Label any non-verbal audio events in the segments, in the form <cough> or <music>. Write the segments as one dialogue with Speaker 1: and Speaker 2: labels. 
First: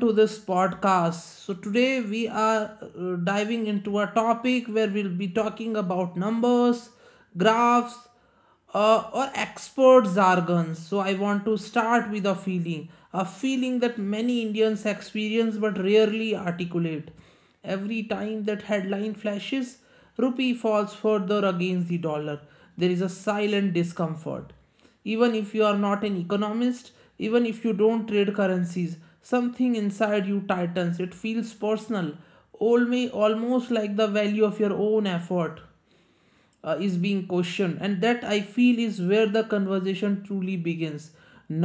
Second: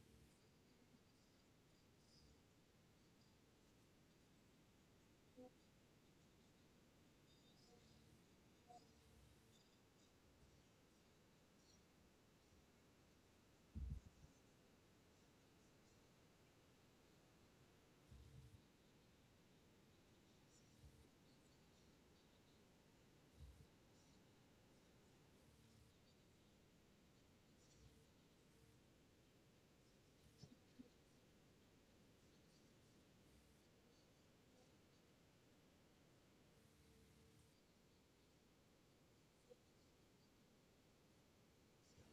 Speaker 1: to this podcast. So, today we are diving into a topic where we'll be talking about numbers, graphs, or expert jargons. So, I want to start with a feeling that many Indians experience but rarely articulate. Every time that headline flashes, rupee falls further against the dollar. There is a silent discomfort even if you are not an economist, even if you don't trade currencies, something inside you tightens. It feels personal, almost like the value of your own effort is being questioned, and that I feel is where the conversation truly begins,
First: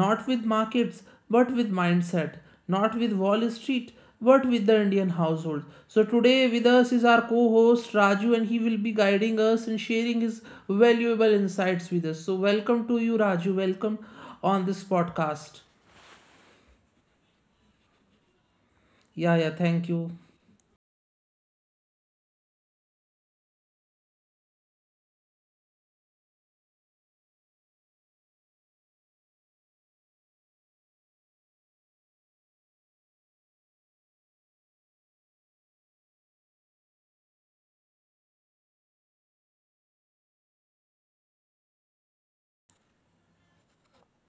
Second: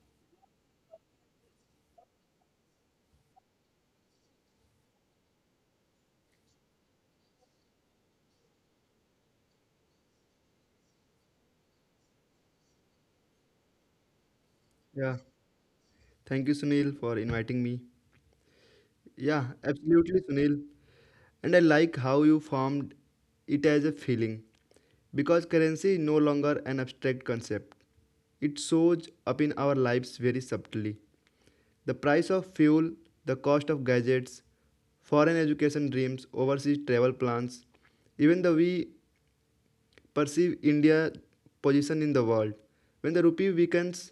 Speaker 1: not with markets but with mindset, not with Wall Street but with the Indian household. So today with us is our co-host Raju, and he will be guiding us and sharing his valuable insights with us. So welcome to you, Raju. Welcome on this
Speaker 2: Yeah,
Speaker 1: podcast.
Speaker 2: thank you, Sunil, for inviting me.
Speaker 1: Yeah,
Speaker 2: Yeah,
Speaker 1: thank you.
Speaker 2: absolutely, Sunil. And I like how you formed it as a feeling because currency is no longer an abstract concept. It shows up in our lives very subtly. The price of fuel, the cost of gadgets, foreign education dreams, overseas travel plans, even the way perceive India's position in the world. When the rupee weakens,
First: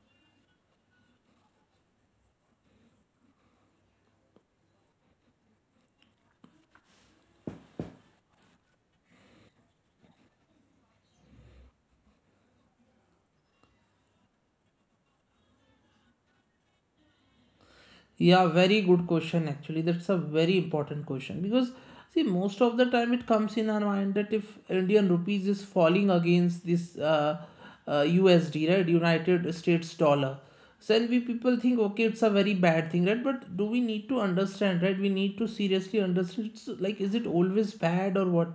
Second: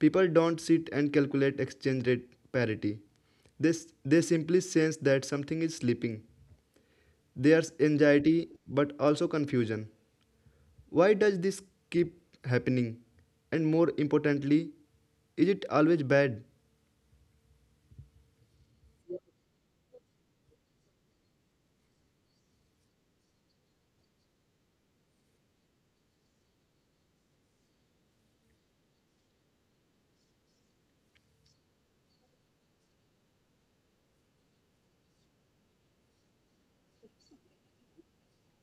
Speaker 2: people don't sit and calculate exchange rate parity. They, they simply sense that something is slipping. There's anxiety but also confusion. Why does this keep happening? And more importantly, is it always bad?
Speaker 1: Yeah, very good question actually. That's a very important question, because see, most of the time it comes in our mind that if Indian rupees is falling against this USD, right, United States dollar, so then we people think okay, it's a very bad thing, right? But do we need to understand, right? We need to seriously understand. It's like, is it always bad or what?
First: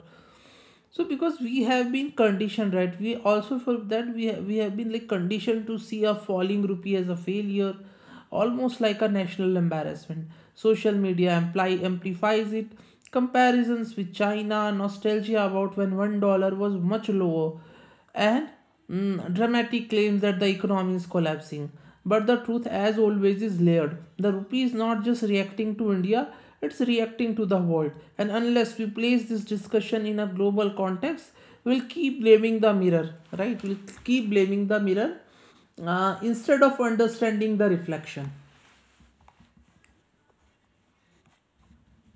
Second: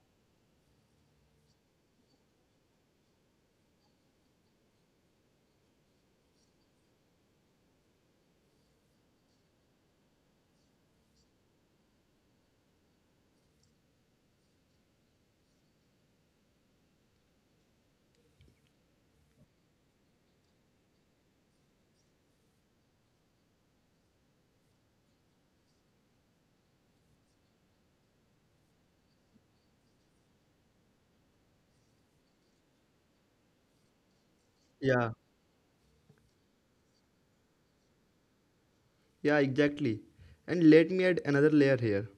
Speaker 1: So because we have been conditioned, right, we also for that we have been like conditioned to see a falling rupee as a failure, almost like a national embarrassment. Social media amplifies it, comparisons with China, nostalgia about when $1 was much lower, and dramatic claims that the economy is collapsing. But the truth, as always, is layered. The rupee is not just reacting to India, it's reacting to the world. And unless we place this discussion in a global context, we'll keep blaming the mirror, right? We'll keep blaming the
Speaker 2: Yeah.
Speaker 1: mirror instead of understanding the reflection.
Speaker 2: Yeah, exactly. And let me add another layer here.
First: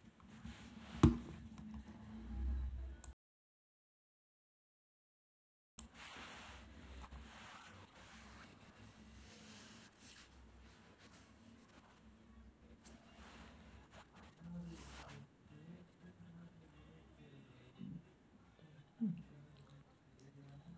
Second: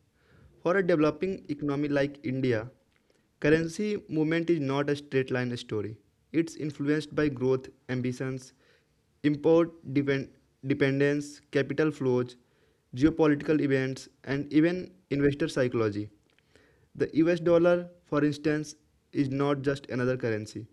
Speaker 2: For a developing economy like India, currency movement is not a straight line story. It's influenced by growth ambitions, import dependence, capital flows, geopolitical events, and even investor psychology. The US dollar, for instance, is not just another currency,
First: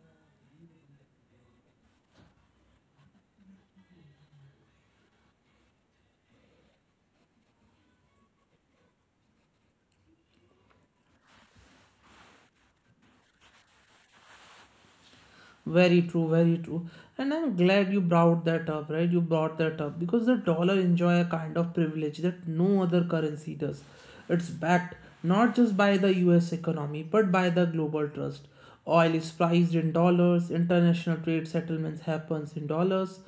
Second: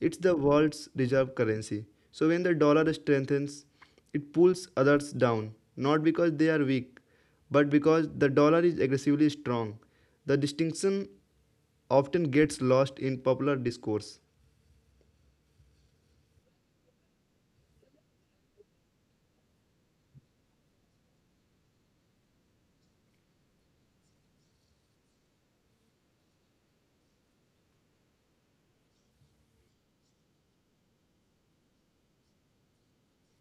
Speaker 2: it's the world's reserve currency. So when the dollar strengthens, it pulls others down, not because they are weak, but because the dollar is aggressively strong. The distinction often gets lost in popular discourse.
Speaker 1: Very true, very true. And I'm glad you brought that up, right? You brought that up because the dollar enjoy a kind of privilege that no other currency does. It's backed not just by the US economy but by the global trust. Oil is priced in dollars, international trade settlements happens in dollars,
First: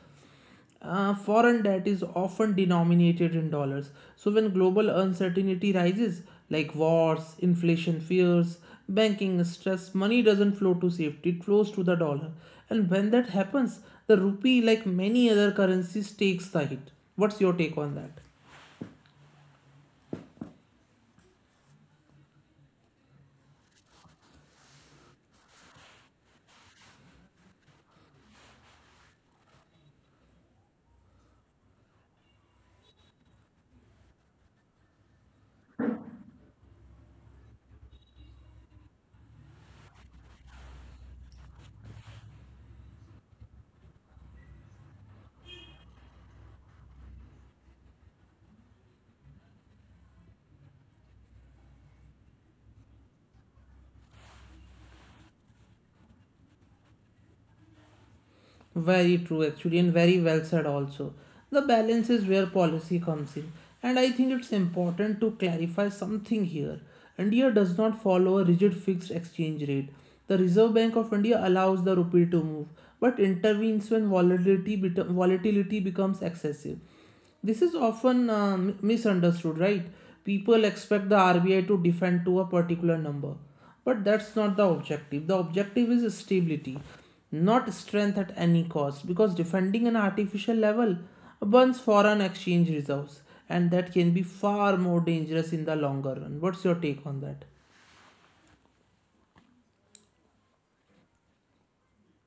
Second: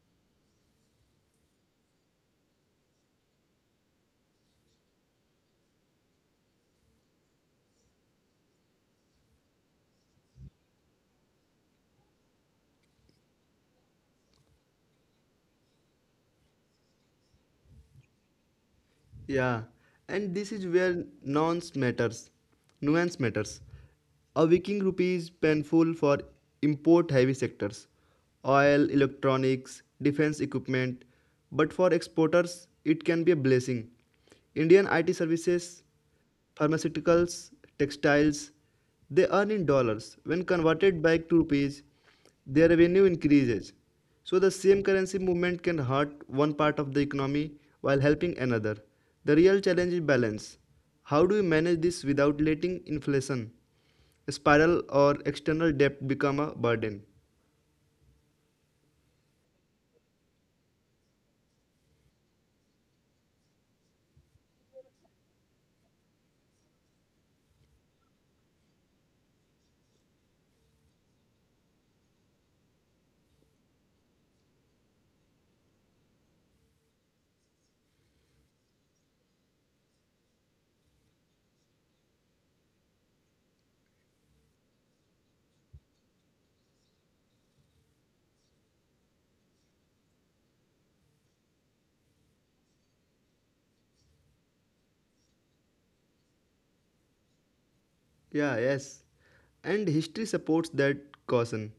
Speaker 1: foreign debt is often denominated in dollars. So, when global uncertainty rises, like wars, inflation fears, banking stress, money doesn't flow to safety, it flows to the dollar. And when that happens, the rupee, like many other currencies, takes the hit. What's your take on that?
Speaker 2: Yeah, and this is where nuance matters. Nuance matters. A weakening rupee is painful for import-heavy sectors, oil, electronics, defense equipment, but for exporters, it can be a blessing. Indian IT services, pharmaceuticals, textiles, they earn in dollars. When converted back to rupees, their revenue increases. So the same currency movement can hurt one part of the economy while helping another. The real challenge is balance. How do we manage this without letting inflation spiral or external debt become a burden?
Speaker 1: Very true, actually, and very well said also. The balance is where policy comes in, and I think it's important to clarify something here. India does not follow a rigid fixed exchange rate. The Reserve Bank of India allows the rupee to move, but intervenes when volatility becomes excessive. This is often misunderstood, right? People expect the RBI to defend to a particular number, but that's not the objective. The objective is stability, not strength at any cost, because defending an artificial level burns foreign exchange reserves, and that can be far more dangerous in the longer run. What's your take on that?
Speaker 2: Yeah, yes. And history supports that caution.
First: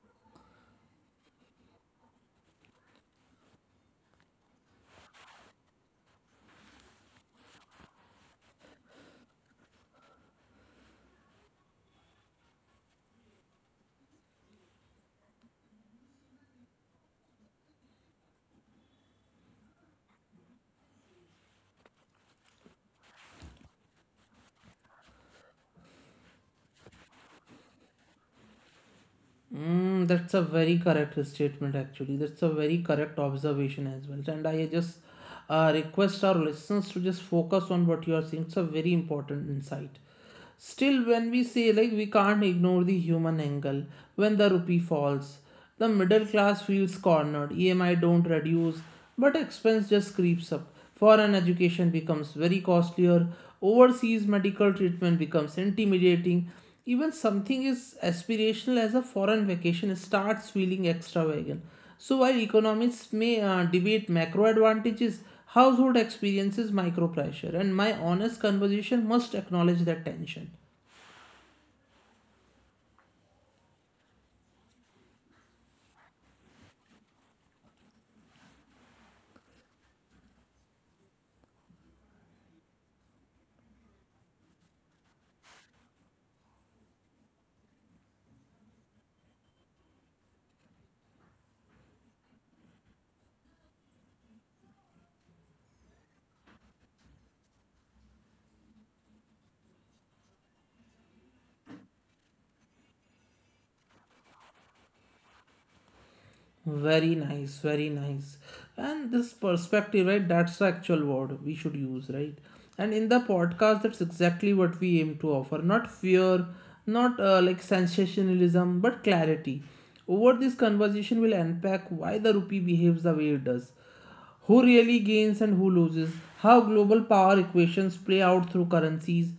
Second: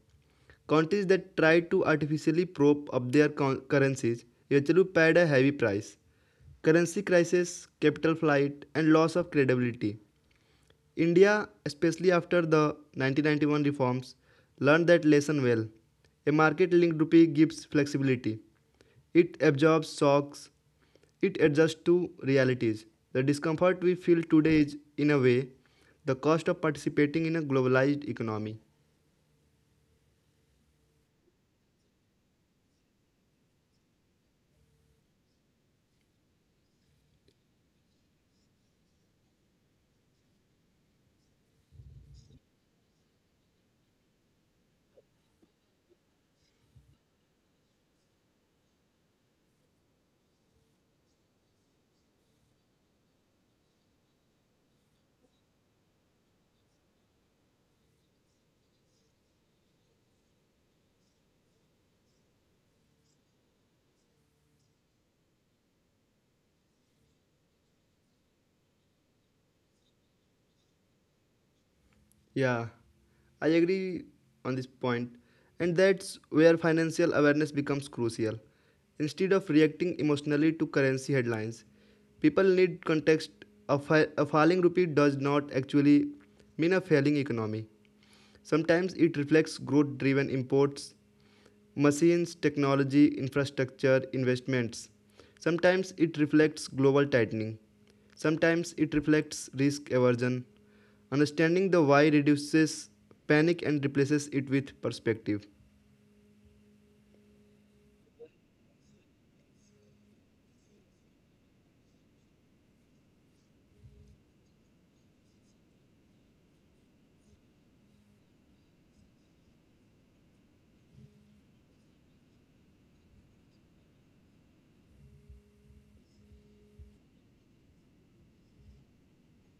Speaker 2: Countries that tried to artificially prop up their currencies eventually paid a heavy price. Currency crisis, capital flight, and loss of credibility. India, especially after the 1991 reforms, learned that lesson well. A market linked rupee gives flexibility. It absorbs shocks. It adjusts to realities. The discomfort we feel today is, in a way, the cost of participating in a globalized economy.
Speaker 1: Mm, that's a very correct statement, actually. That's a very correct observation as well. And I just request our listeners to just focus on what you are saying. It's a very important insight. Still, when we say like we can't ignore the human angle, when the rupee falls, the middle class feels cornered. EMI don't reduce, but expense just creeps up. Foreign education becomes very costlier. Overseas medical treatment becomes intimidating. Even something as aspirational as a foreign vacation starts feeling extravagant. So while economists may debate macro advantages, household experiences micro pressure, and my honest conversation must acknowledge that tension.
Speaker 2: Yeah, I agree on this point, and that's where financial awareness becomes crucial. Instead of reacting emotionally to currency headlines, people need context. A falling rupee does not actually mean a failing economy. Sometimes it reflects growth driven imports. Machines, technology, infrastructure, investments. Sometimes it reflects global tightening. Sometimes it reflects risk aversion. Understanding the why reduces panic and replaces it with perspective.
Speaker 1: Very nice, very nice. And this perspective, right? That's the actual word we should use, right? And in the podcast, that's exactly what we aim to offer, not fear, not like sensationalism, but clarity. Over this conversation, we'll unpack why the rupee behaves the way it does, who really gains and who loses, how global power equations play out through currencies,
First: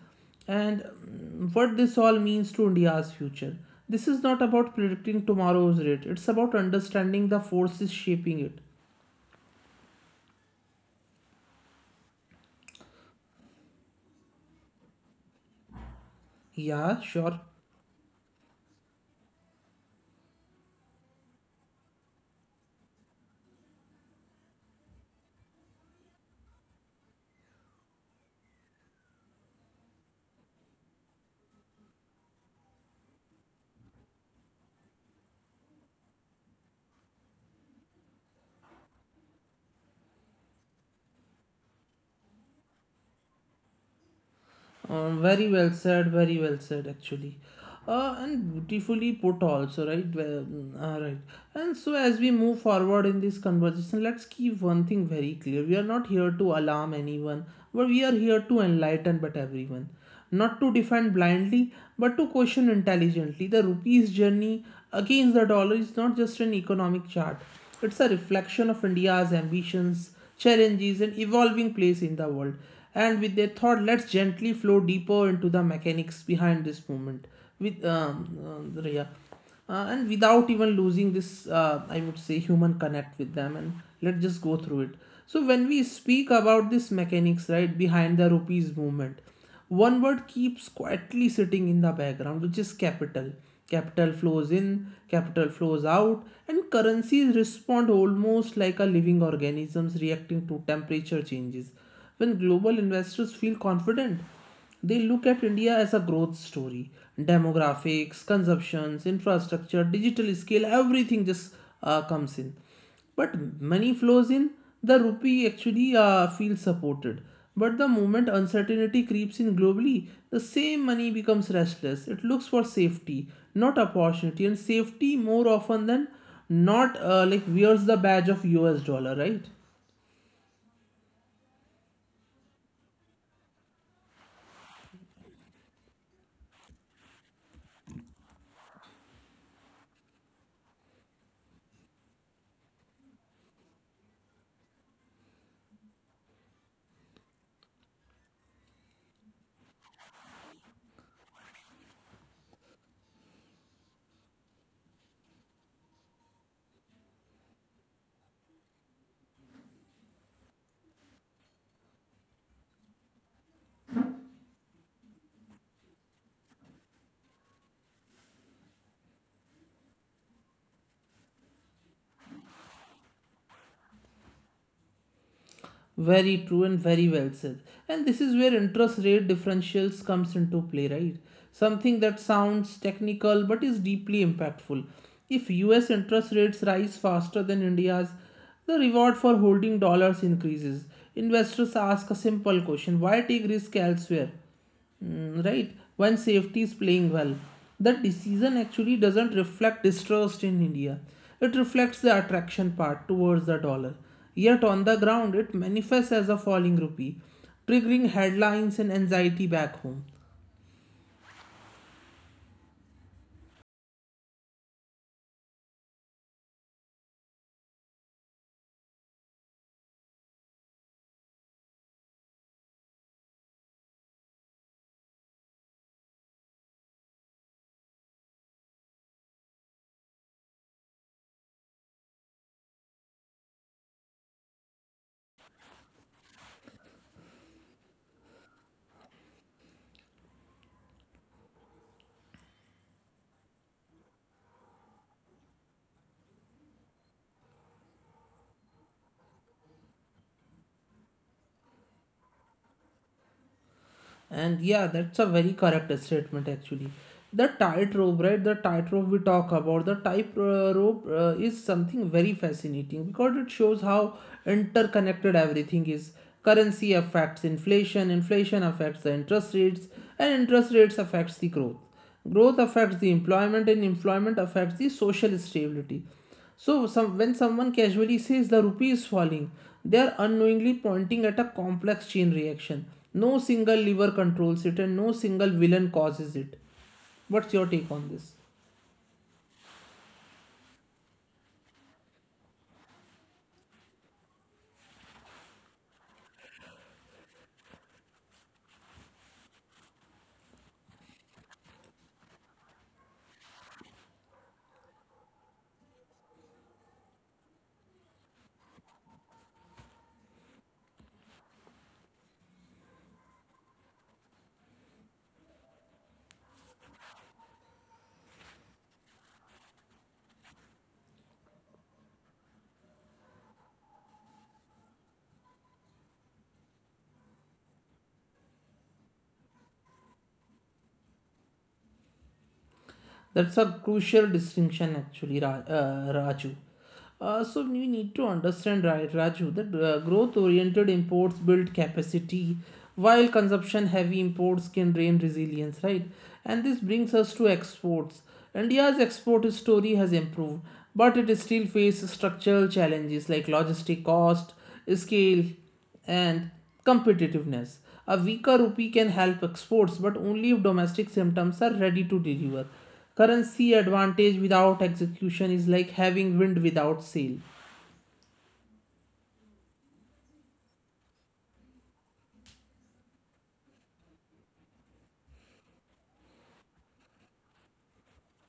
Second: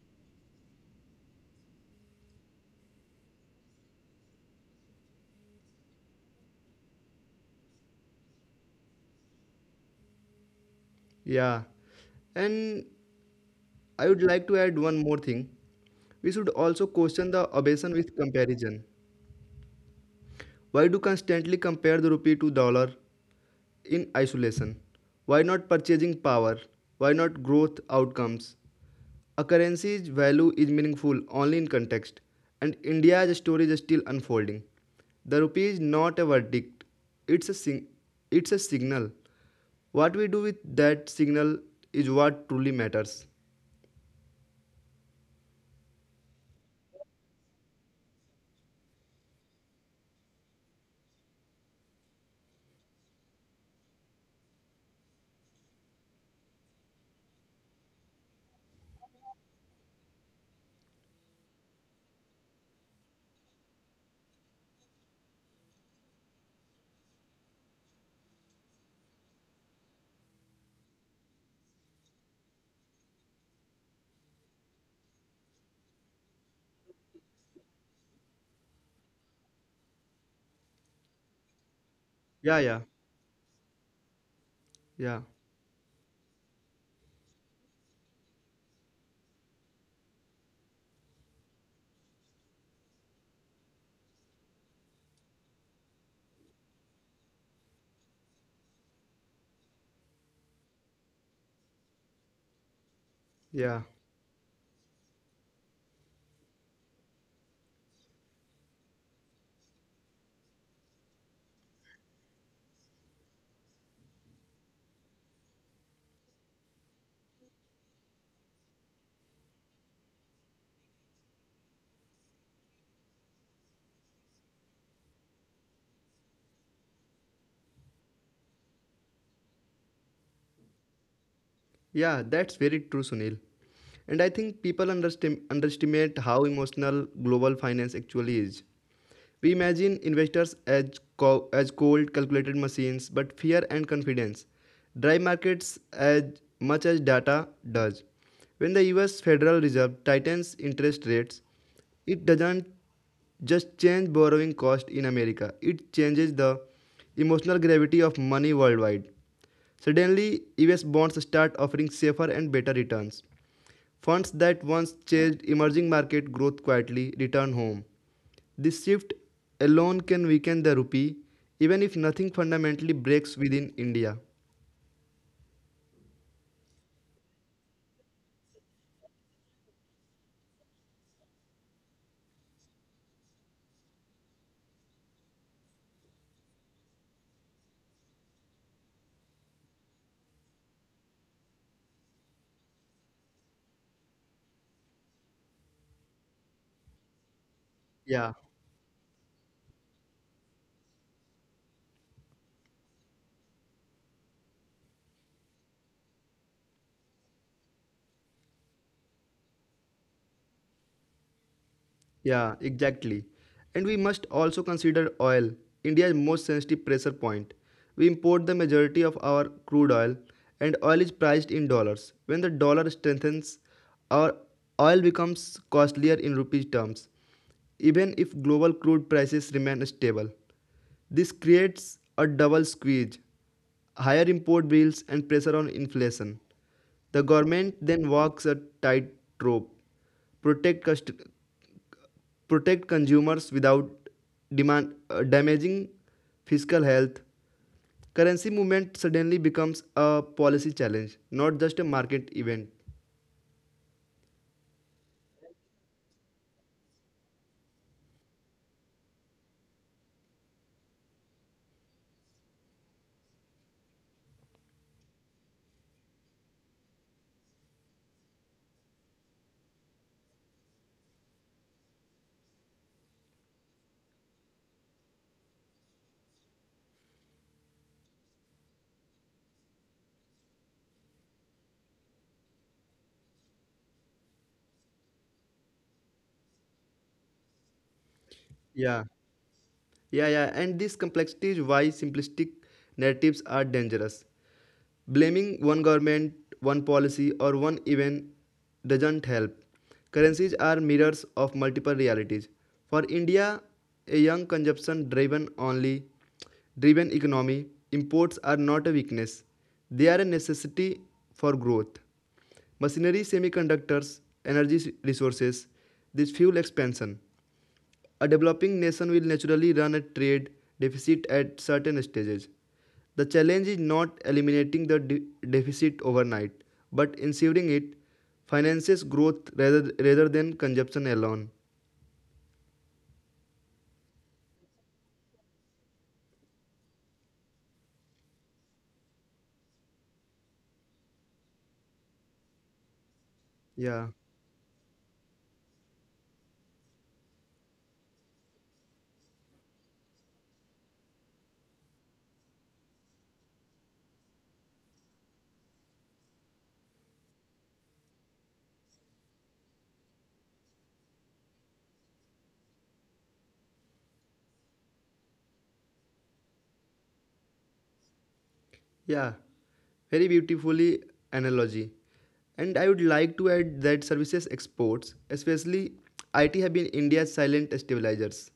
Speaker 1: and what this all means to India's future. This is not about predicting tomorrow's rate, it's about understanding the forces shaping it.
Speaker 2: Yeah. And I would like to add one more thing. We should also
Speaker 1: Yeah,
Speaker 2: question
Speaker 1: sure.
Speaker 2: the obsession with comparison. Why do constantly compare the rupee to dollar in isolation? Why not purchasing power? Why not growth outcomes? A currency's value is meaningful only in context, and India's story is still unfolding. The rupee is not a verdict, it's a, sing- it's a signal. What we do with that signal is what truly matters.
Speaker 1: Very well said, very well said actually. And beautifully put also, right? Well, all right. And so as we move forward in this conversation, let's keep one thing very clear. We are not here to alarm anyone, but we are here to enlighten but everyone, not to defend blindly but to question intelligently. The rupee's journey against the dollar is not just an economic chart, it's a reflection of India's ambitions, challenges, and evolving place in the world. And with that thought, let's gently flow deeper into the mechanics behind this movement with Riya, and without even losing this I
Speaker 2: Yeah,
Speaker 1: would say
Speaker 2: yeah,
Speaker 1: human connect with them. And let's just go
Speaker 2: yeah,
Speaker 1: through it. So when we speak about this mechanics, right, behind the rupees movement, one word keeps quietly sitting in the background, which is capital. Capital flows in, capital flows out, and currencies respond almost like a living organisms reacting to temperature changes. When global investors
Speaker 2: yeah,
Speaker 1: feel confident, they look at India as a growth story. Demographics, consumptions, infrastructure, digital scale, everything just comes in. But money flows in, the rupee actually feels supported. But the moment uncertainty creeps in globally, the same money becomes restless. It looks for safety, not opportunity. And safety, more often than not, like wears the badge of US dollar, right?
Speaker 2: yeah, that's very true, Sunil. And I think people underestimate how emotional global finance actually is. We imagine investors as cold, calculated machines, but fear and confidence drive markets as much as data does. When the US Federal Reserve tightens interest rates, it doesn't just change borrowing cost in America, it changes the emotional gravity of money worldwide. Suddenly, US bonds start offering safer and better returns. Funds that once chased emerging market growth quietly return home. This shift alone can weaken the rupee, even if nothing fundamentally breaks within India.
Speaker 1: Very true and very well said. And this is where interest rate differentials comes into play, right? Something that sounds technical but is deeply impactful. If US interest rates rise faster than India's, the reward for holding dollars increases. Investors ask a simple question, why take risk elsewhere? Mm, right, when safety is playing well, the
Speaker 2: Yeah.
Speaker 1: decision actually doesn't reflect distrust in India. It reflects the attraction part towards the dollar, yet on the ground it manifests as a falling rupee, triggering headlines and anxiety back home.
Speaker 2: Yeah, exactly. And we must also consider oil, India's most sensitive pressure point. We import the majority of our crude oil, and oil is priced in dollars. When the dollar strengthens, our oil becomes costlier in rupees terms, even if global crude prices remain stable. This creates a double squeeze, higher import bills, and pressure on inflation. The government then walks a tightrope, protect protect consumers without damaging fiscal health. Currency movement suddenly becomes a policy challenge, not just a market event.
Speaker 1: And yeah, that's a very correct statement actually. The tightrope, right? The tightrope we talk about, the tightrope is something very fascinating because it shows how interconnected everything is. Currency affects inflation, inflation affects the interest rates, and interest rates affects the growth, growth affects the employment, and employment affects the social stability. So some when someone casually says the rupee is falling, they are unknowingly pointing at a complex chain reaction. No single lever controls it and no single villain causes it. What's your take on this?
Speaker 2: Yeah, yeah, yeah. And this complexity is why simplistic narratives are dangerous. Blaming one government, one policy, or one event doesn't help. Currencies are mirrors of multiple realities. For India, a young consumption driven only driven economy, imports are not a weakness. They are a necessity for growth. Machinery, semiconductors, energy resources, this fuel expansion. A developing nation will naturally run a trade deficit at certain stages. The challenge is not eliminating the deficit overnight, but ensuring it finances growth rather than consumption alone.
Speaker 1: That's a crucial distinction, actually, Raju. So we need to understand, right, Raju, that growth-oriented imports build capacity, while consumption-heavy
Speaker 2: Yeah,
Speaker 1: imports can drain resilience, right? And this brings us to exports. India's export story has improved, but it still faces structural challenges like logistic cost, scale, and competitiveness. A weaker rupee can help exports, but only if domestic symptoms are ready to deliver. Currency advantage without execution is like having wind without sail.
Speaker 2: yeah, very beautifully analogy. And I would like to add that services exports, especially IT, have been India's silent stabilizers.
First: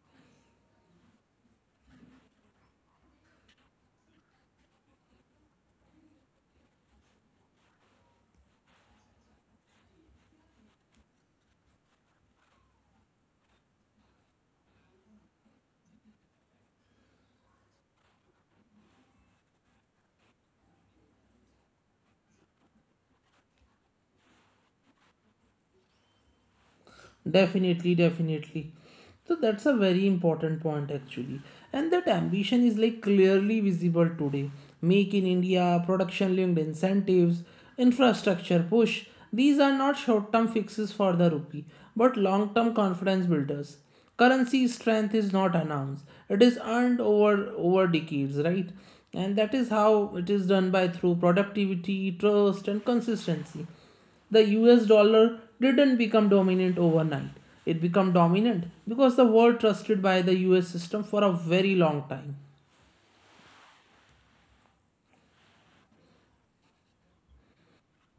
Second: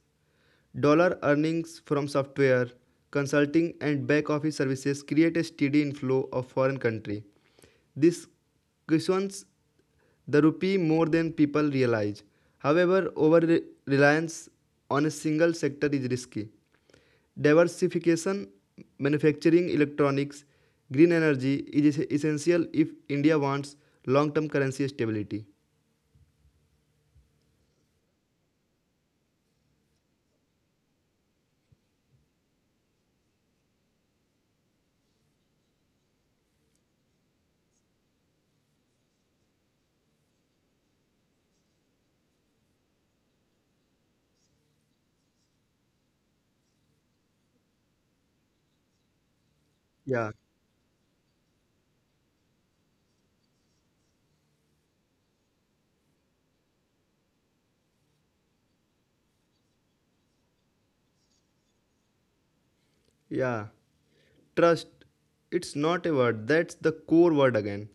Speaker 2: Dollar earnings from software, consulting and back office services create a steady inflow of foreign country. This cushions the rupee more than people realize. However, over reliance on a single sector is risky. Diversification, manufacturing, electronics, green energy is essential if India wants long term currency stability.
Speaker 1: Definitely, definitely. So that's a very important point actually. And that ambition is like clearly visible today. Make in India, production linked incentives, infrastructure push. These are not short term fixes for the rupee, but long term confidence builders. Currency strength is not announced. It is earned over decades, right? And that is how it is
Speaker 2: Yeah,
Speaker 1: done, by through productivity, trust, and consistency. The US dollar didn't become dominant overnight. It became dominant because the world trusted by the US system for a very long time.
Speaker 2: yeah. Trust, it's not a word, that's the core word again.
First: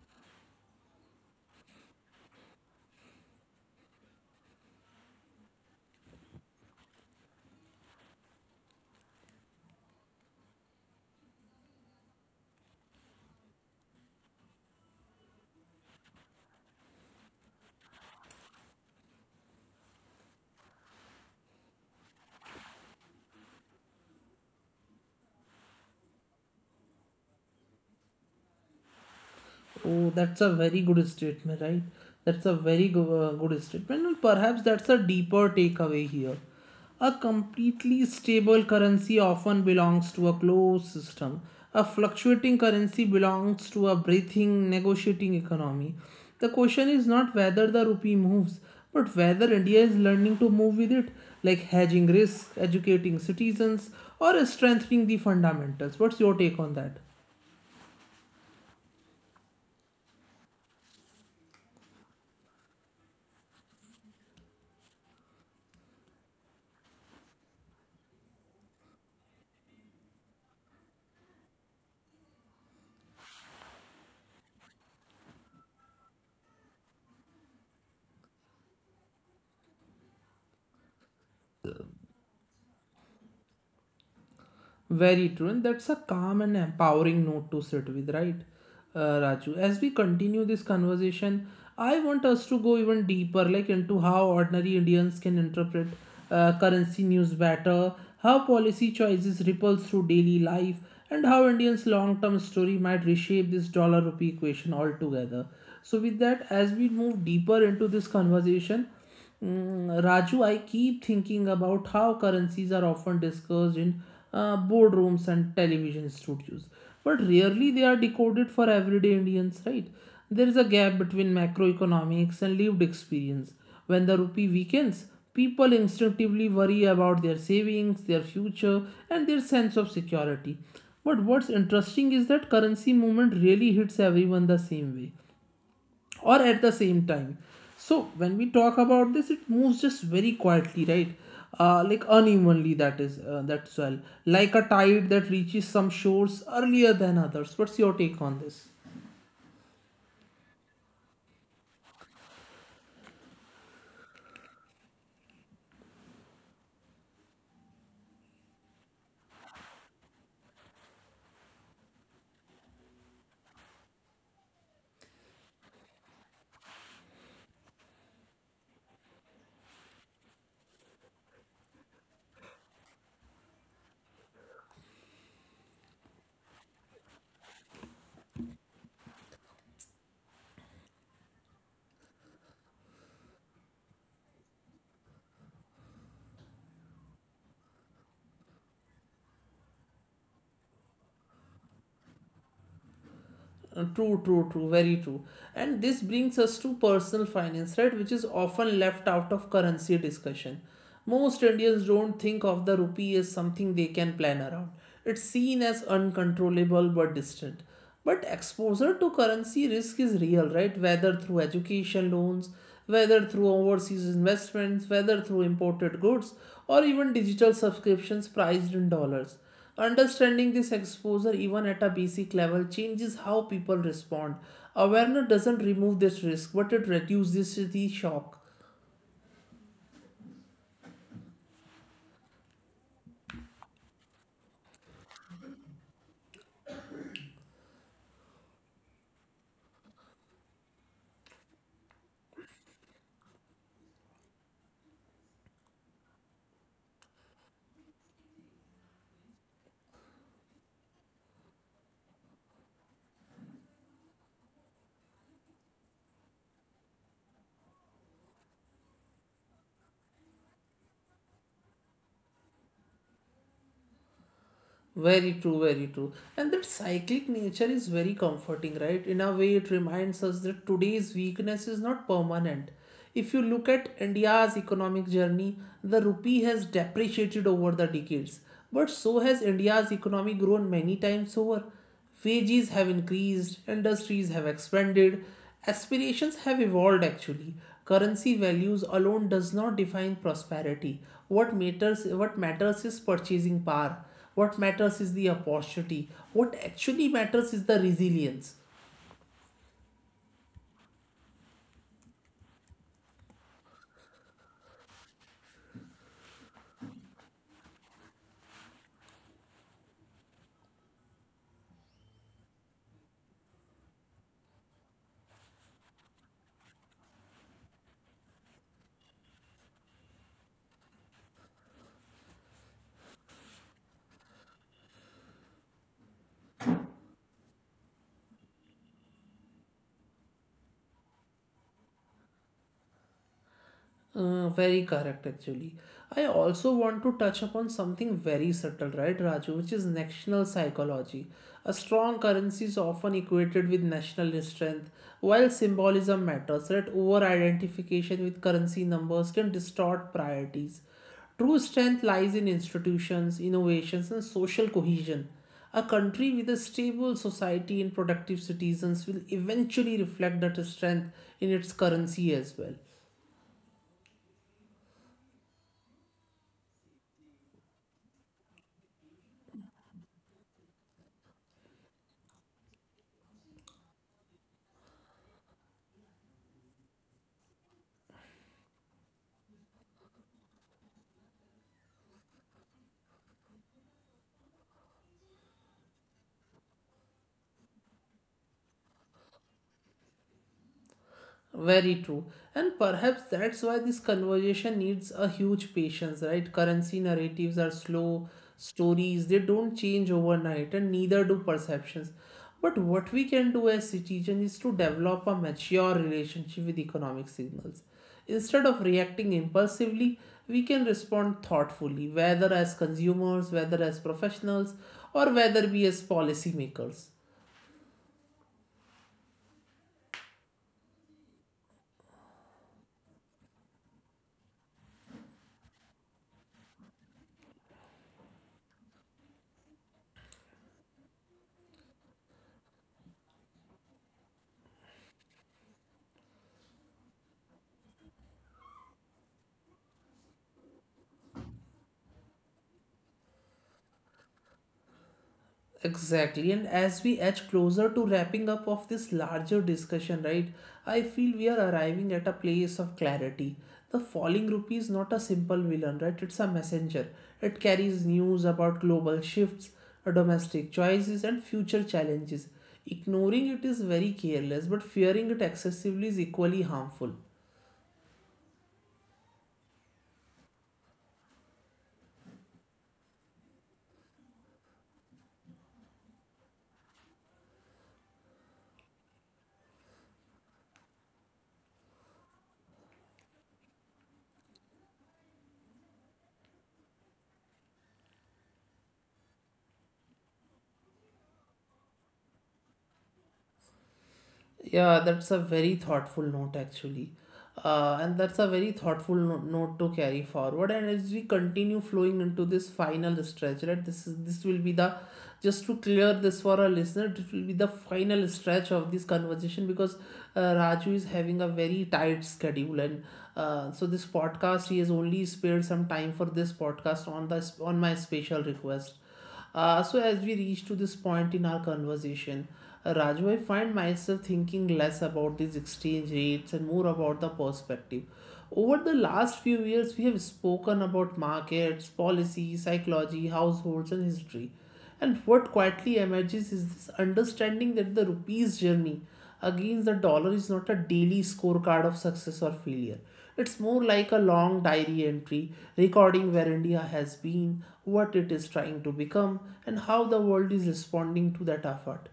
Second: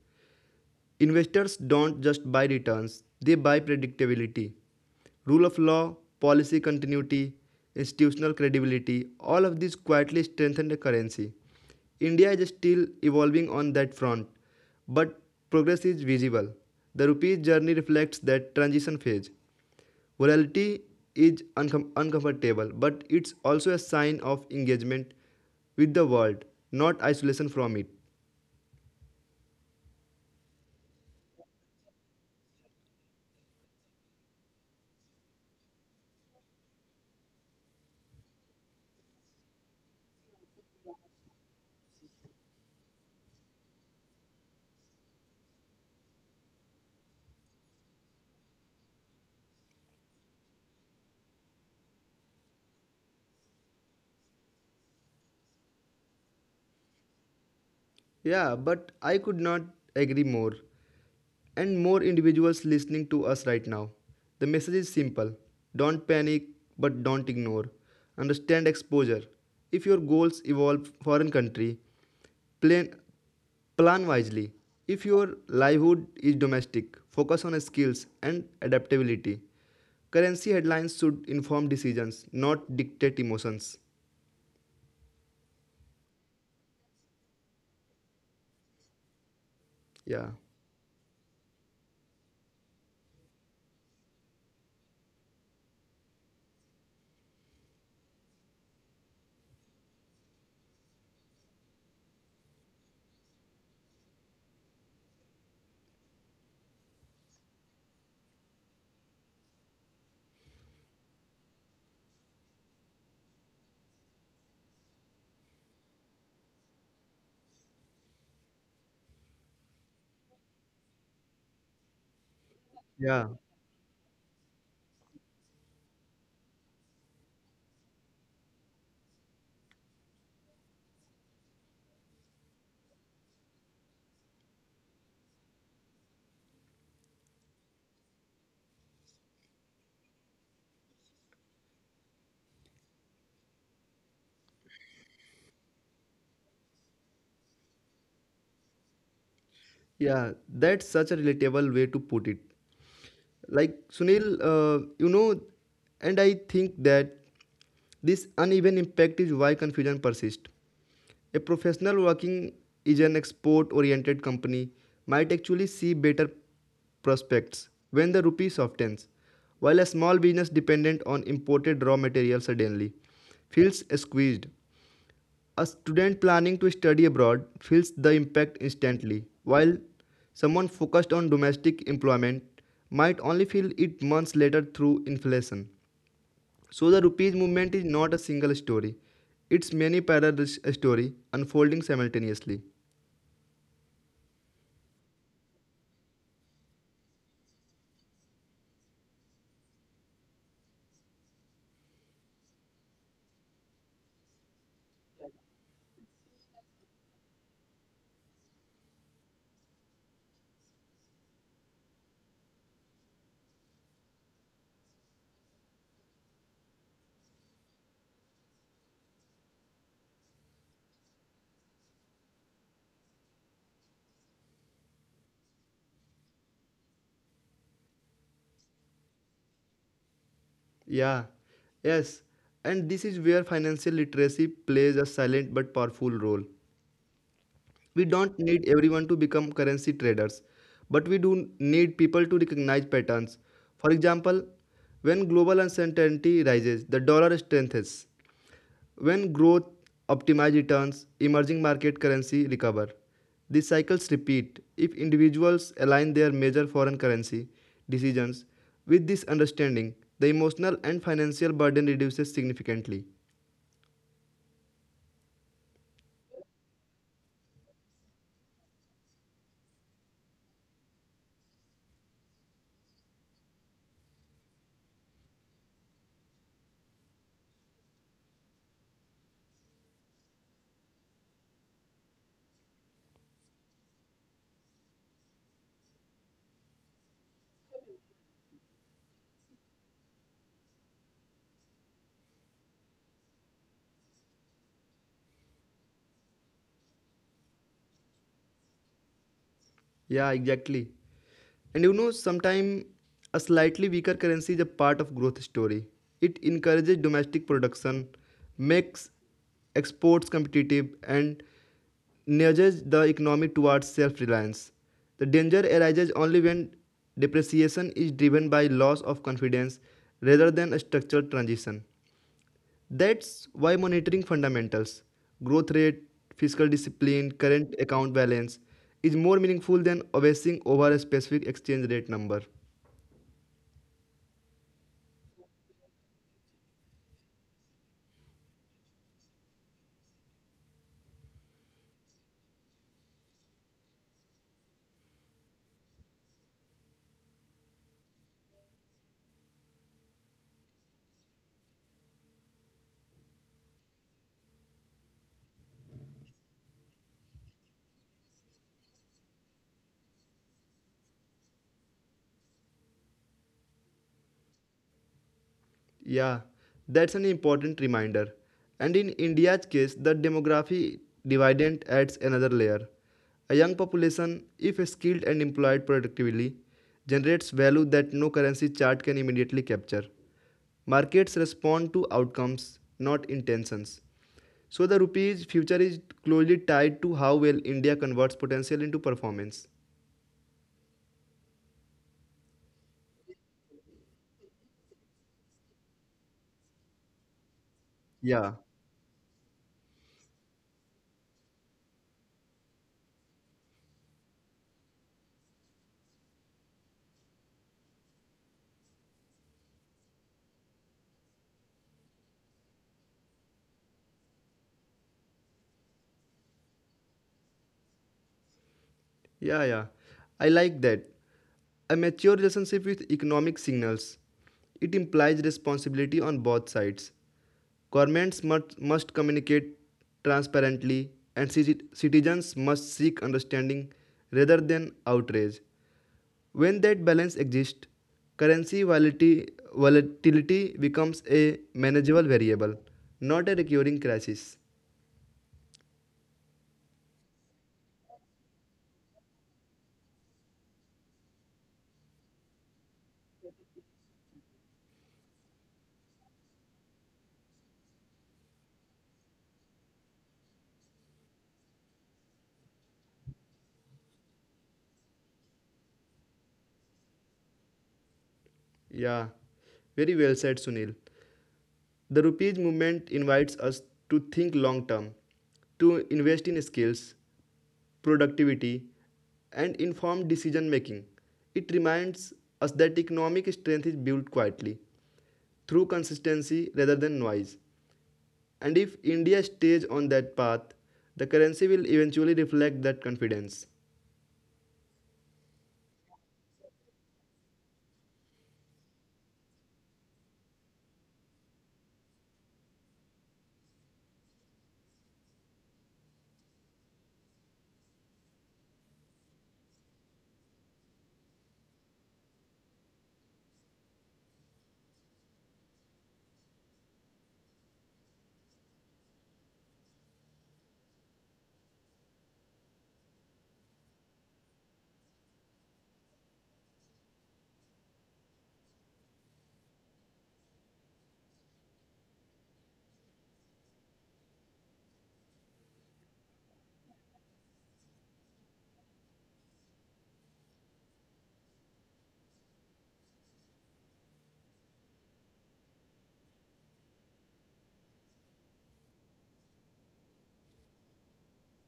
Speaker 2: Investors don't just buy returns, they buy predictability. Rule of law, policy continuity, institutional credibility, all of these quietly strengthen the currency. India is still evolving on that front, but progress is visible. The rupee's journey reflects that transition phase. Volatility is uncomfortable, but it's also a sign of engagement with the world, not isolation from it.
Speaker 1: Oh, that's a very good statement, right? That's a very good statement, and perhaps that's a deeper takeaway here. A completely stable currency often belongs to a closed system. A fluctuating currency belongs to a breathing, negotiating economy. The question is not whether the rupee moves, but whether India is learning to move with it, like hedging risk, educating citizens, or strengthening the fundamentals. What's your take on that?
Speaker 2: Yeah, but I could not agree more. And more individuals listening to us right now. The message is simple, don't panic, but don't ignore. Understand exposure. If your goals involve foreign country, plan, plan wisely. If your livelihood is domestic, focus on skills and adaptability. Currency headlines should inform decisions, not dictate emotions.
Speaker 1: Very true, and that's a calm and empowering note to sit with, right, Raju? As we
Speaker 2: Yeah,
Speaker 1: continue this conversation, I want us to go even deeper, like into how ordinary Indians can interpret currency news better, how policy choices ripple through daily life, and how Indians' long-term story might reshape this dollar-rupee equation altogether. So, with that, as we move deeper into this conversation, Raju, I keep thinking about how currencies are often discussed in boardrooms and television studios, but rarely they are decoded for everyday Indians, right? There is a gap between macroeconomics and lived
Speaker 2: yeah,
Speaker 1: experience. When the rupee weakens, people instinctively worry about their savings, their future, and their sense of security. But what's interesting is that currency movement really hits everyone the same way or at the same time. So when we talk about this, it moves just very quietly, right? Like unevenly, that is, that's well like a tide that reaches some shores earlier than others. What's your take on this?
Speaker 2: yeah. That's such a relatable way to put it. Like Sunil, and I think that this uneven impact is why confusion persists. A professional working is an export-oriented company might actually see better prospects when the rupee softens, while a small business dependent on imported raw material suddenly feels squeezed. A student planning to study abroad feels the impact instantly, while someone focused on domestic employment might only feel it months later through inflation. So the rupees movement is not a single story. It's many parallel stories unfolding simultaneously.
Speaker 1: True, true, true, very true. And this brings us to personal finance, right, which is often left out of currency discussion. Most Indians don't think of the rupee as something they can plan around. It's seen as uncontrollable but distant. But exposure to currency risk is real, right? Whether through education loans, whether through overseas investments, whether through imported goods, or even digital subscriptions priced in dollars. Understanding this exposure, even at a basic level, changes how people respond. Awareness doesn't remove this risk, but it reduces the shock.
Speaker 2: Yeah. Yes. And this is where financial literacy plays a silent but powerful role. We don't need everyone to become currency traders, but we do need people to recognize patterns. For example, when global uncertainty rises, the dollar strengthens. When growth optimizes returns, emerging market currency recover. These cycles repeat if individuals align their major foreign currency decisions with this understanding, the emotional and financial burden reduces significantly.
Speaker 1: Very true, very true. And that cyclic nature is very comforting, right? In a way, it reminds us that today's weakness is not permanent. If you look at India's economic journey, the rupee has depreciated over the decades, but so has India's economy grown many times over. Wages have increased, industries have expanded, aspirations have evolved actually. Currency values alone does not define prosperity. What matters is purchasing power. What matters is the opportunity. What actually matters is the resilience.
Speaker 2: Yeah, exactly. And you know, sometimes a slightly weaker currency is a part of growth story. It encourages domestic production, makes exports competitive, and nudges the economy towards self-reliance. The danger arises only when depreciation is driven by loss of confidence rather than a structural transition. That's why monitoring fundamentals, growth rate, fiscal discipline, current account balance, is more meaningful than obsessing over a specific exchange rate number.
Speaker 1: Very correct, actually. I also want to touch upon something very subtle, right, Raju, which is national psychology. A strong currency is often equated with national strength. While symbolism matters, right, over identification with currency numbers can distort priorities. True strength lies in institutions, innovations, and social cohesion. A country with a stable society and productive citizens will eventually reflect that strength in its currency as well.
Speaker 2: Yeah, that's an important reminder. And in India's case, the demography dividend adds another layer. A young population, if skilled and employed productively, generates value that no currency chart can immediately capture. Markets respond to outcomes, not intentions. So the rupee's future is closely tied to how well India converts potential into performance.
Speaker 1: Very true. And perhaps that's why this conversation needs a huge patience, right? Currency narratives are slow
Speaker 2: Yeah.
Speaker 1: stories, they don't change overnight, and neither do perceptions. But what we can do as citizens is to develop a mature relationship with economic signals. Instead of reacting impulsively, we can respond thoughtfully, whether as consumers, whether as professionals, or whether we as policymakers.
Speaker 2: Yeah, yeah. I like that. A mature relationship with economic signals. It implies responsibility on both sides. Governments must communicate transparently, and citizens must seek understanding rather than outrage. When that balance exists, currency volatility becomes a manageable variable, not a recurring crisis.
Speaker 1: Exactly, and as we edge closer to wrapping up of this larger discussion, right, I feel we are arriving at a place of clarity. The falling rupee is not a simple villain, right? It's a messenger. It carries news about global shifts, domestic choices, and future challenges. Ignoring it is very careless, but fearing it excessively is equally harmful.
Speaker 2: Yeah, very well said, Sunil. The rupees movement invites us to think long term, to invest in skills, productivity, and informed decision making. It reminds us that economic strength is built quietly, through consistency rather than noise. And if India stays on that path, the currency will eventually reflect that confidence.
Speaker 1: Yeah, that's a very thoughtful note actually. And that's a very thoughtful note to carry forward. And as we continue flowing into this final stretch, right? This is this will be the Just to clear this for our listener, this will be the final stretch of this conversation because Raju is having a very tight schedule, and so this podcast, he has only spared some time for this podcast on the on my special request. So as we reach to this point in our conversation, Raju, I find myself thinking less about these exchange rates and more about the perspective. Over the last few years, we have spoken about markets, policy, psychology, households, and history. And what quietly emerges is this understanding that the rupee's journey against the dollar is not a daily scorecard of success or failure. It's more like a long diary entry recording where India has been, what it is trying to become, and how the world is responding to that effort.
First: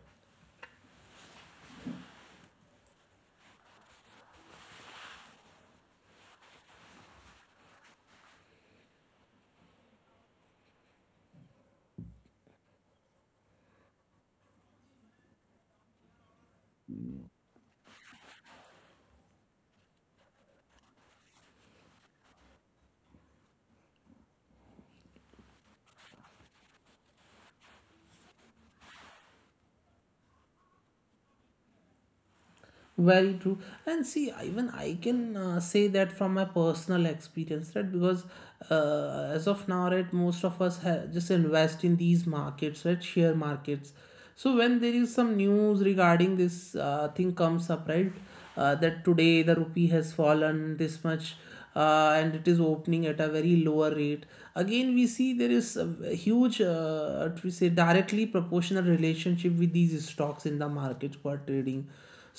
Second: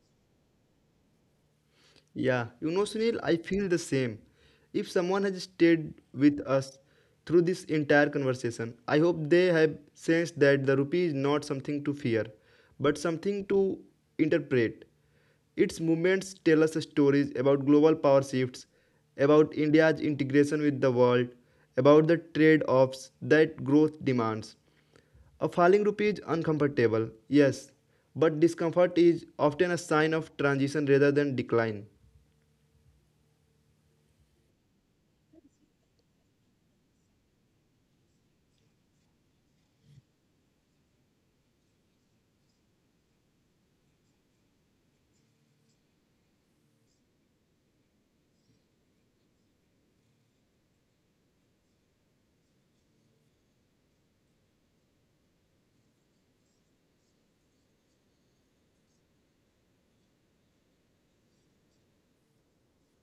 Speaker 2: Yeah, you know, Sunil, I feel the same. If someone has stayed with us through this entire conversation, I hope they have sensed that the rupee is not something to fear, but something to interpret. Its movements tell us stories about global power shifts, about India's integration with the world, about the trade offs that growth demands. A falling rupee is uncomfortable, yes, but discomfort is often a sign of transition rather than decline.
Speaker 1: Very true. And see, even I can say that from my personal experience, right? Because as of now, right, most of us just invest in these markets, right? Share markets. So when there is some news regarding this thing comes up, right? That today the rupee has fallen this much and it is opening at a very lower rate. Again, we see there is a huge, what we say, directly proportional relationship with these stocks in the markets who are trading,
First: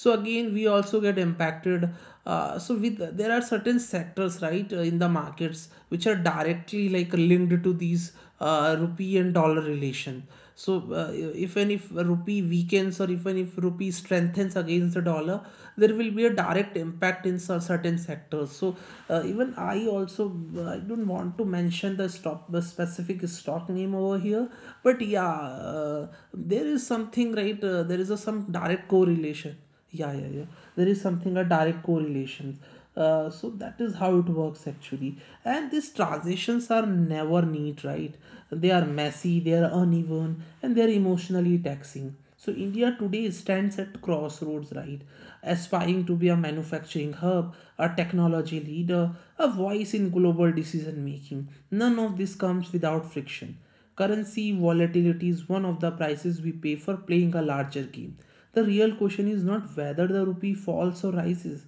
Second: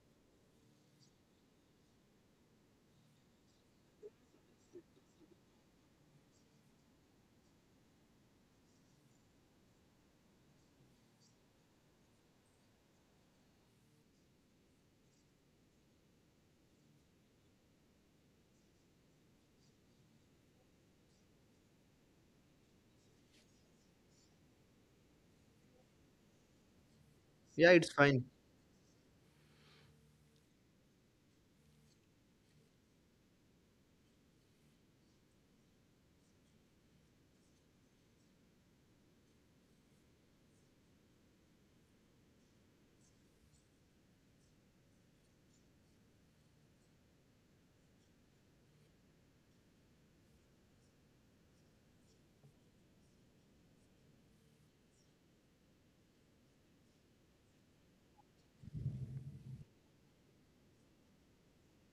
Speaker 1: so again we also get impacted. So with there are certain sectors, right, in the markets which are directly like linked to these rupee and dollar relation. So if and if rupee weakens or even if rupee strengthens against the dollar, there will be a direct impact in certain sectors. So even I also, I don't want to mention the stock the specific stock name over here, but yeah, uh, there is something,
Speaker 2: Yeah,
Speaker 1: right?
Speaker 2: it's
Speaker 1: There
Speaker 2: fine.
Speaker 1: is a some direct correlation. Yeah, yeah, yeah, there is something, a direct correlation. So that is how it works actually. And these transitions are never neat, right? They are messy, they are uneven, and they are emotionally taxing. So India today stands at crossroads, right? Aspiring to be a manufacturing hub, a technology leader, a voice in global decision making. None of this comes without friction. Currency volatility is one of the prices we pay for playing a larger game. The real question is not whether the rupee falls or rises,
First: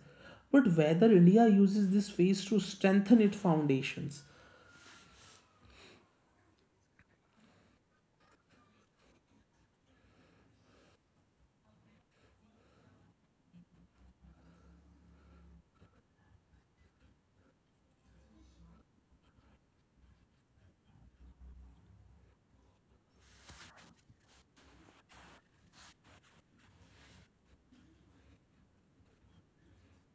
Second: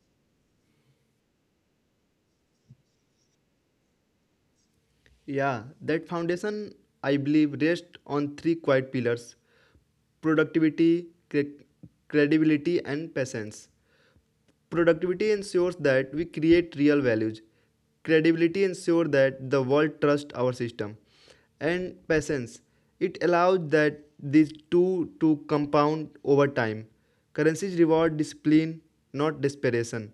Speaker 1: but whether India uses this phase to strengthen its foundations.
Speaker 2: Yeah, that foundation, I believe, rests on three quiet pillars, productivity, credibility, and patience. Productivity ensures that we create real values. Credibility ensures that the world trusts our system. And patience, it allows that these two to compound over time. Currencies reward discipline, not desperation.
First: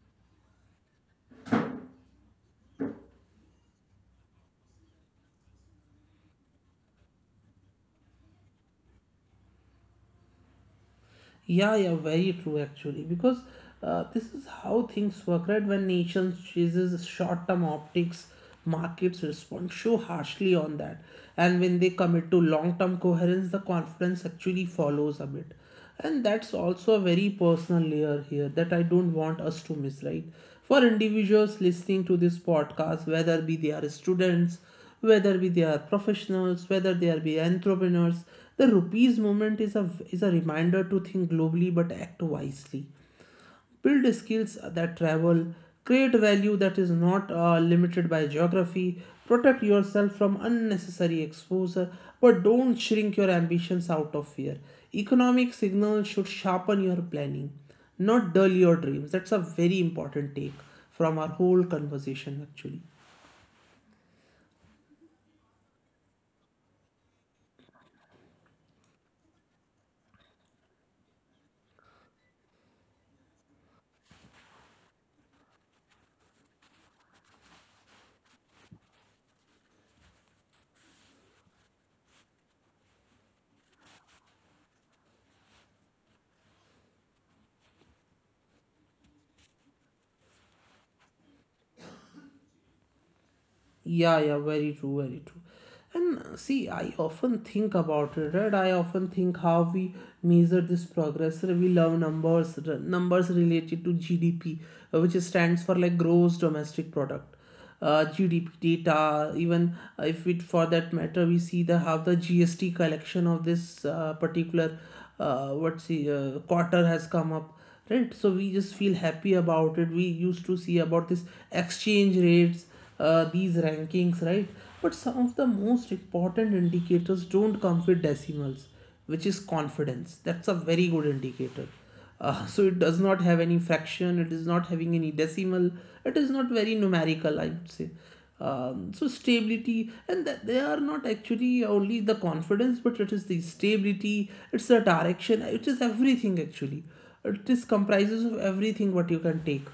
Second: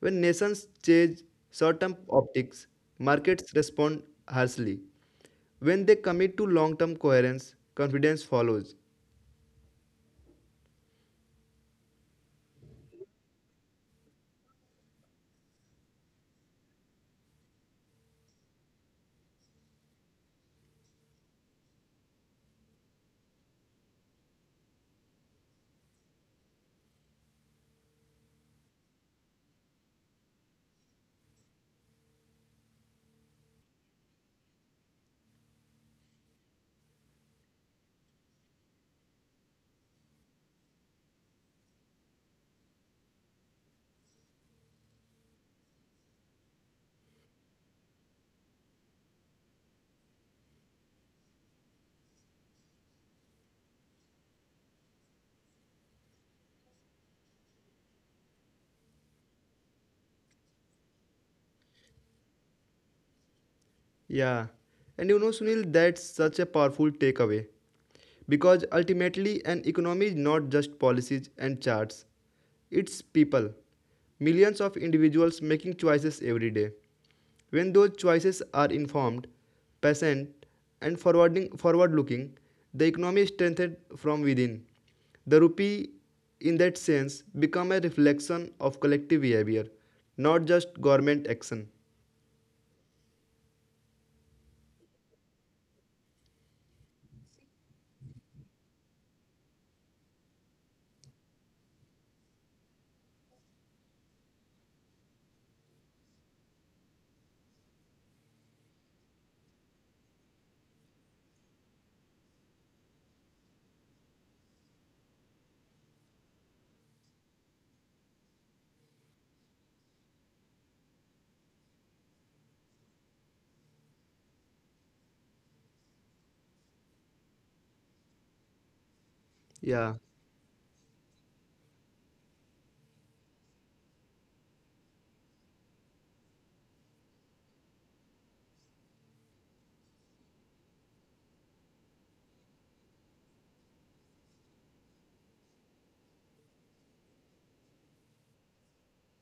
Speaker 2: When nations chase short-term optics, markets respond harshly. When they commit to long-term coherence, confidence follows.
Speaker 1: Yeah, yeah, very true actually, because this is how things work, right? When nations chases short-term optics, markets respond so harshly on that, and when they commit to long-term coherence, the confidence actually follows a bit, and that's also a very personal layer here that I don't want us to miss, right? For individuals listening to this podcast, whether be they are students, whether be they are professionals, whether they are be entrepreneurs. The rupees movement is a reminder to think globally but act wisely, build skills that travel, create value that is not limited by geography, protect yourself from unnecessary exposure, but don't shrink your ambitions out of fear. Economic signals should sharpen your planning, not dull your dreams. That's a very important take from our whole conversation, actually.
Speaker 2: Yeah. And you know, Sunil, that's such a powerful takeaway. Because ultimately, an economy is not just policies and charts, it's people. Millions of individuals making choices every day. When those choices are informed, patient, and forward-looking, the economy is strengthened from within. The rupee, in that sense, become a reflection of collective behavior, not just government action.
Speaker 1: Yeah, yeah, very true, very true. And see, I often think about it, right? I often think how we measure this progress. We love numbers, numbers related to GDP, which stands for like gross domestic product. GDP data, even if it for that matter, we see the how the GST collection of this particular what's the quarter has come up, right? So we just feel happy about it. We used to see about this exchange rates, these rankings, right? But some of the most important indicators don't come with decimals, which is confidence.
Speaker 2: Yeah.
Speaker 1: That's a very good indicator. <laughs> So it does not have any fraction, it is not having any decimal, it is not very numerical, I would say. So stability and they are not actually only the confidence, but it is the stability, it's the direction, it is everything actually. It is comprises of everything what you can take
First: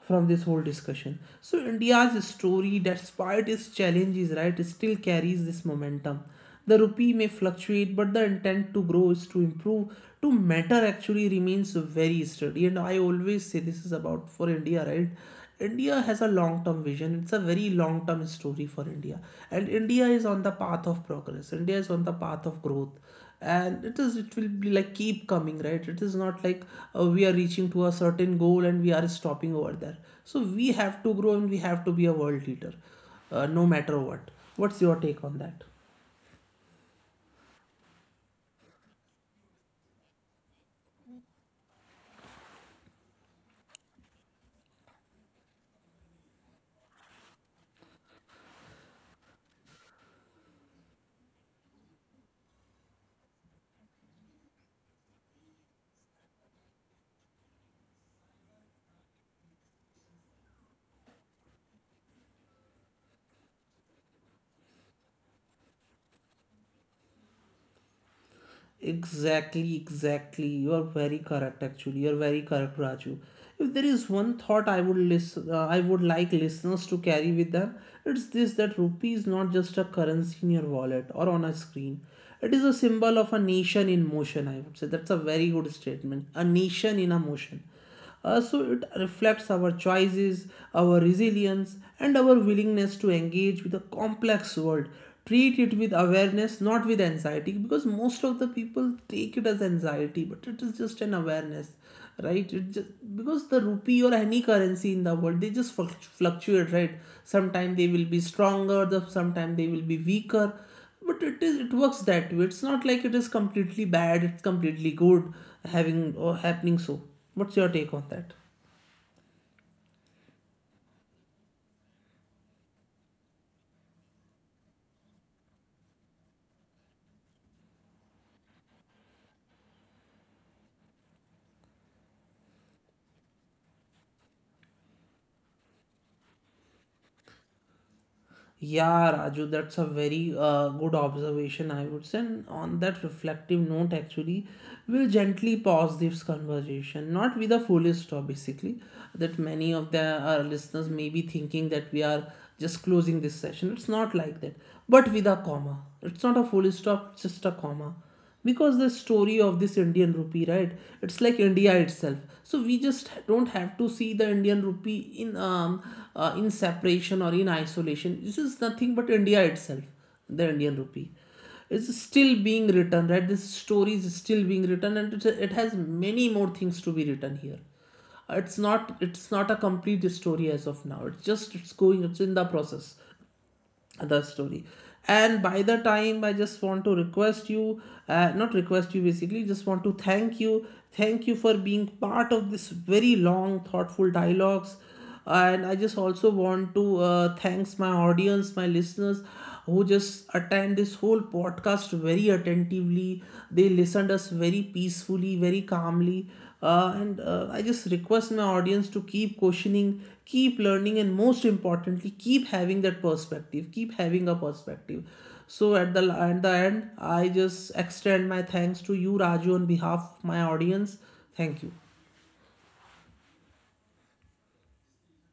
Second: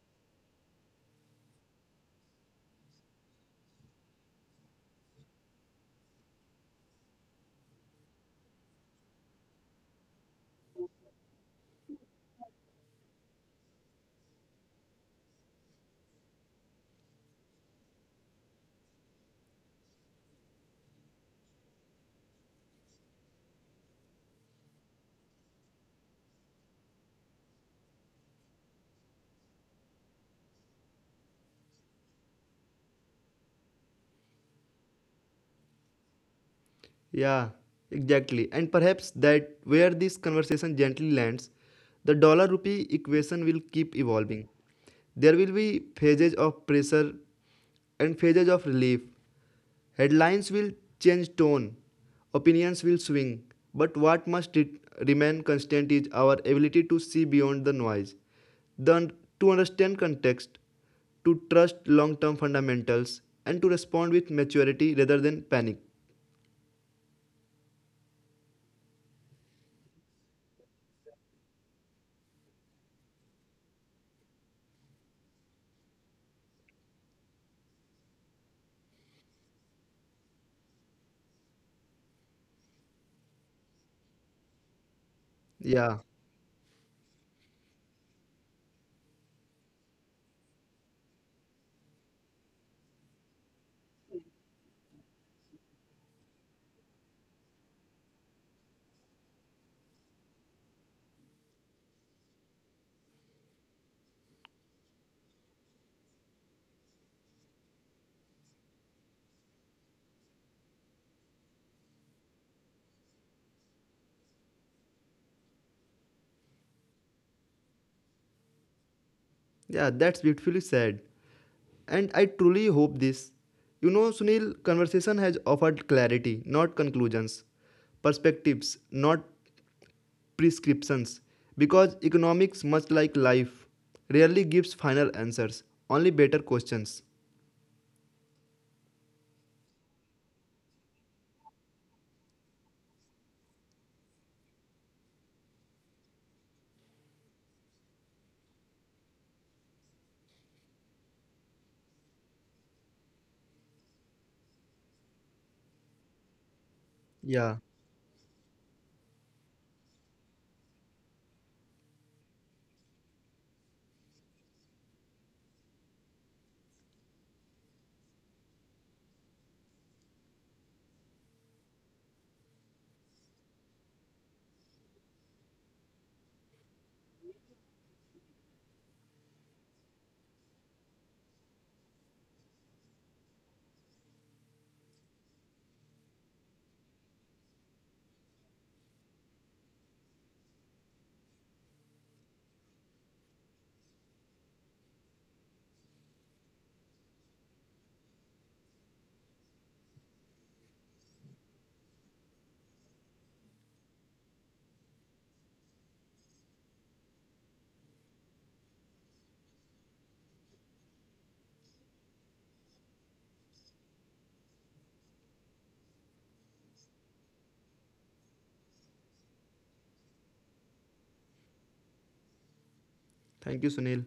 Speaker 1: from this whole discussion. So India's story, despite its challenges, right, still carries this momentum. The rupee may fluctuate, but the intent to grow is to improve. To matter actually remains very sturdy. And I always say this is about for India, right? India has a long term vision. It's a very long term story for India. And India is on the path of progress. India is on the path of growth, and it will be like keep coming, right? It is not like we are reaching to a certain goal and we are stopping over there. So we have to grow and we have to be a world leader, no matter what. What's your take on that?
Speaker 2: Yeah, exactly. And perhaps that where this conversation gently lands, the dollar rupee equation will keep evolving. There will be phases of pressure and phases of relief. Headlines will change tone, opinions will swing, but what must it remain constant is our ability to see beyond the noise, the to understand context, to trust long term fundamentals, and to respond with maturity rather than panic.
Speaker 1: Exactly, exactly. You are very correct. Actually, you are very correct, Raju. If there is one thought I would I would like listeners to carry with them, it's this: that rupee is not just a currency in your wallet or on a screen. It is a symbol of a nation in motion. I would say that's a very good statement. A nation in a
Speaker 2: Yeah.
Speaker 1: motion. So it reflects our choices, our resilience, and our willingness to engage with a complex world. Treat it with awareness, not with anxiety, because most of the people take it as anxiety, but it is just an awareness, right? It just, because the rupee or any currency in the world, they just fluctuate, right? Sometimes they will be stronger, sometimes they will be weaker, but it is, it works that way. It's not like it is completely bad, it's completely good having or happening. So what's your take on that?
Speaker 2: Yeah, that's beautifully said. And I truly hope this. You know, Sunil, conversation has offered clarity, not conclusions, perspectives, not prescriptions. Because economics, much like life, rarely gives final answers, only better questions.
Speaker 1: Yeah, Raju, that's a very good observation, I would say. And on that reflective note actually, we'll gently pause this conversation, not with a full stop basically, that many of the our listeners may be thinking that we are just closing this session, it's not like that, but with a comma. It's not a full stop, it's just a comma, because
Speaker 2: Yeah.
Speaker 1: the story of this Indian rupee, right, it's like India itself. So we just don't have to see the Indian rupee in um in separation or in isolation. This is nothing but India itself. The Indian rupee is still being written, right? This story is still being written, and it has many more things to be written here. It's not a complete story as of now, it's just it's going, it's in the process, the story. And by the time, I just want to request you, not request you basically just want to thank you. Thank you for being part of this very long thoughtful dialogues. And I just also want to thanks my audience, my listeners, who just attend this whole podcast very attentively. They listened us very peacefully, very calmly. And I just request my audience to keep questioning, keep learning, and most importantly, keep having that perspective, keep having a perspective. So at the end, I just extend my thanks to you, Raju, on behalf of my audience. Thank you.
Speaker 2: Thank you, Sunil.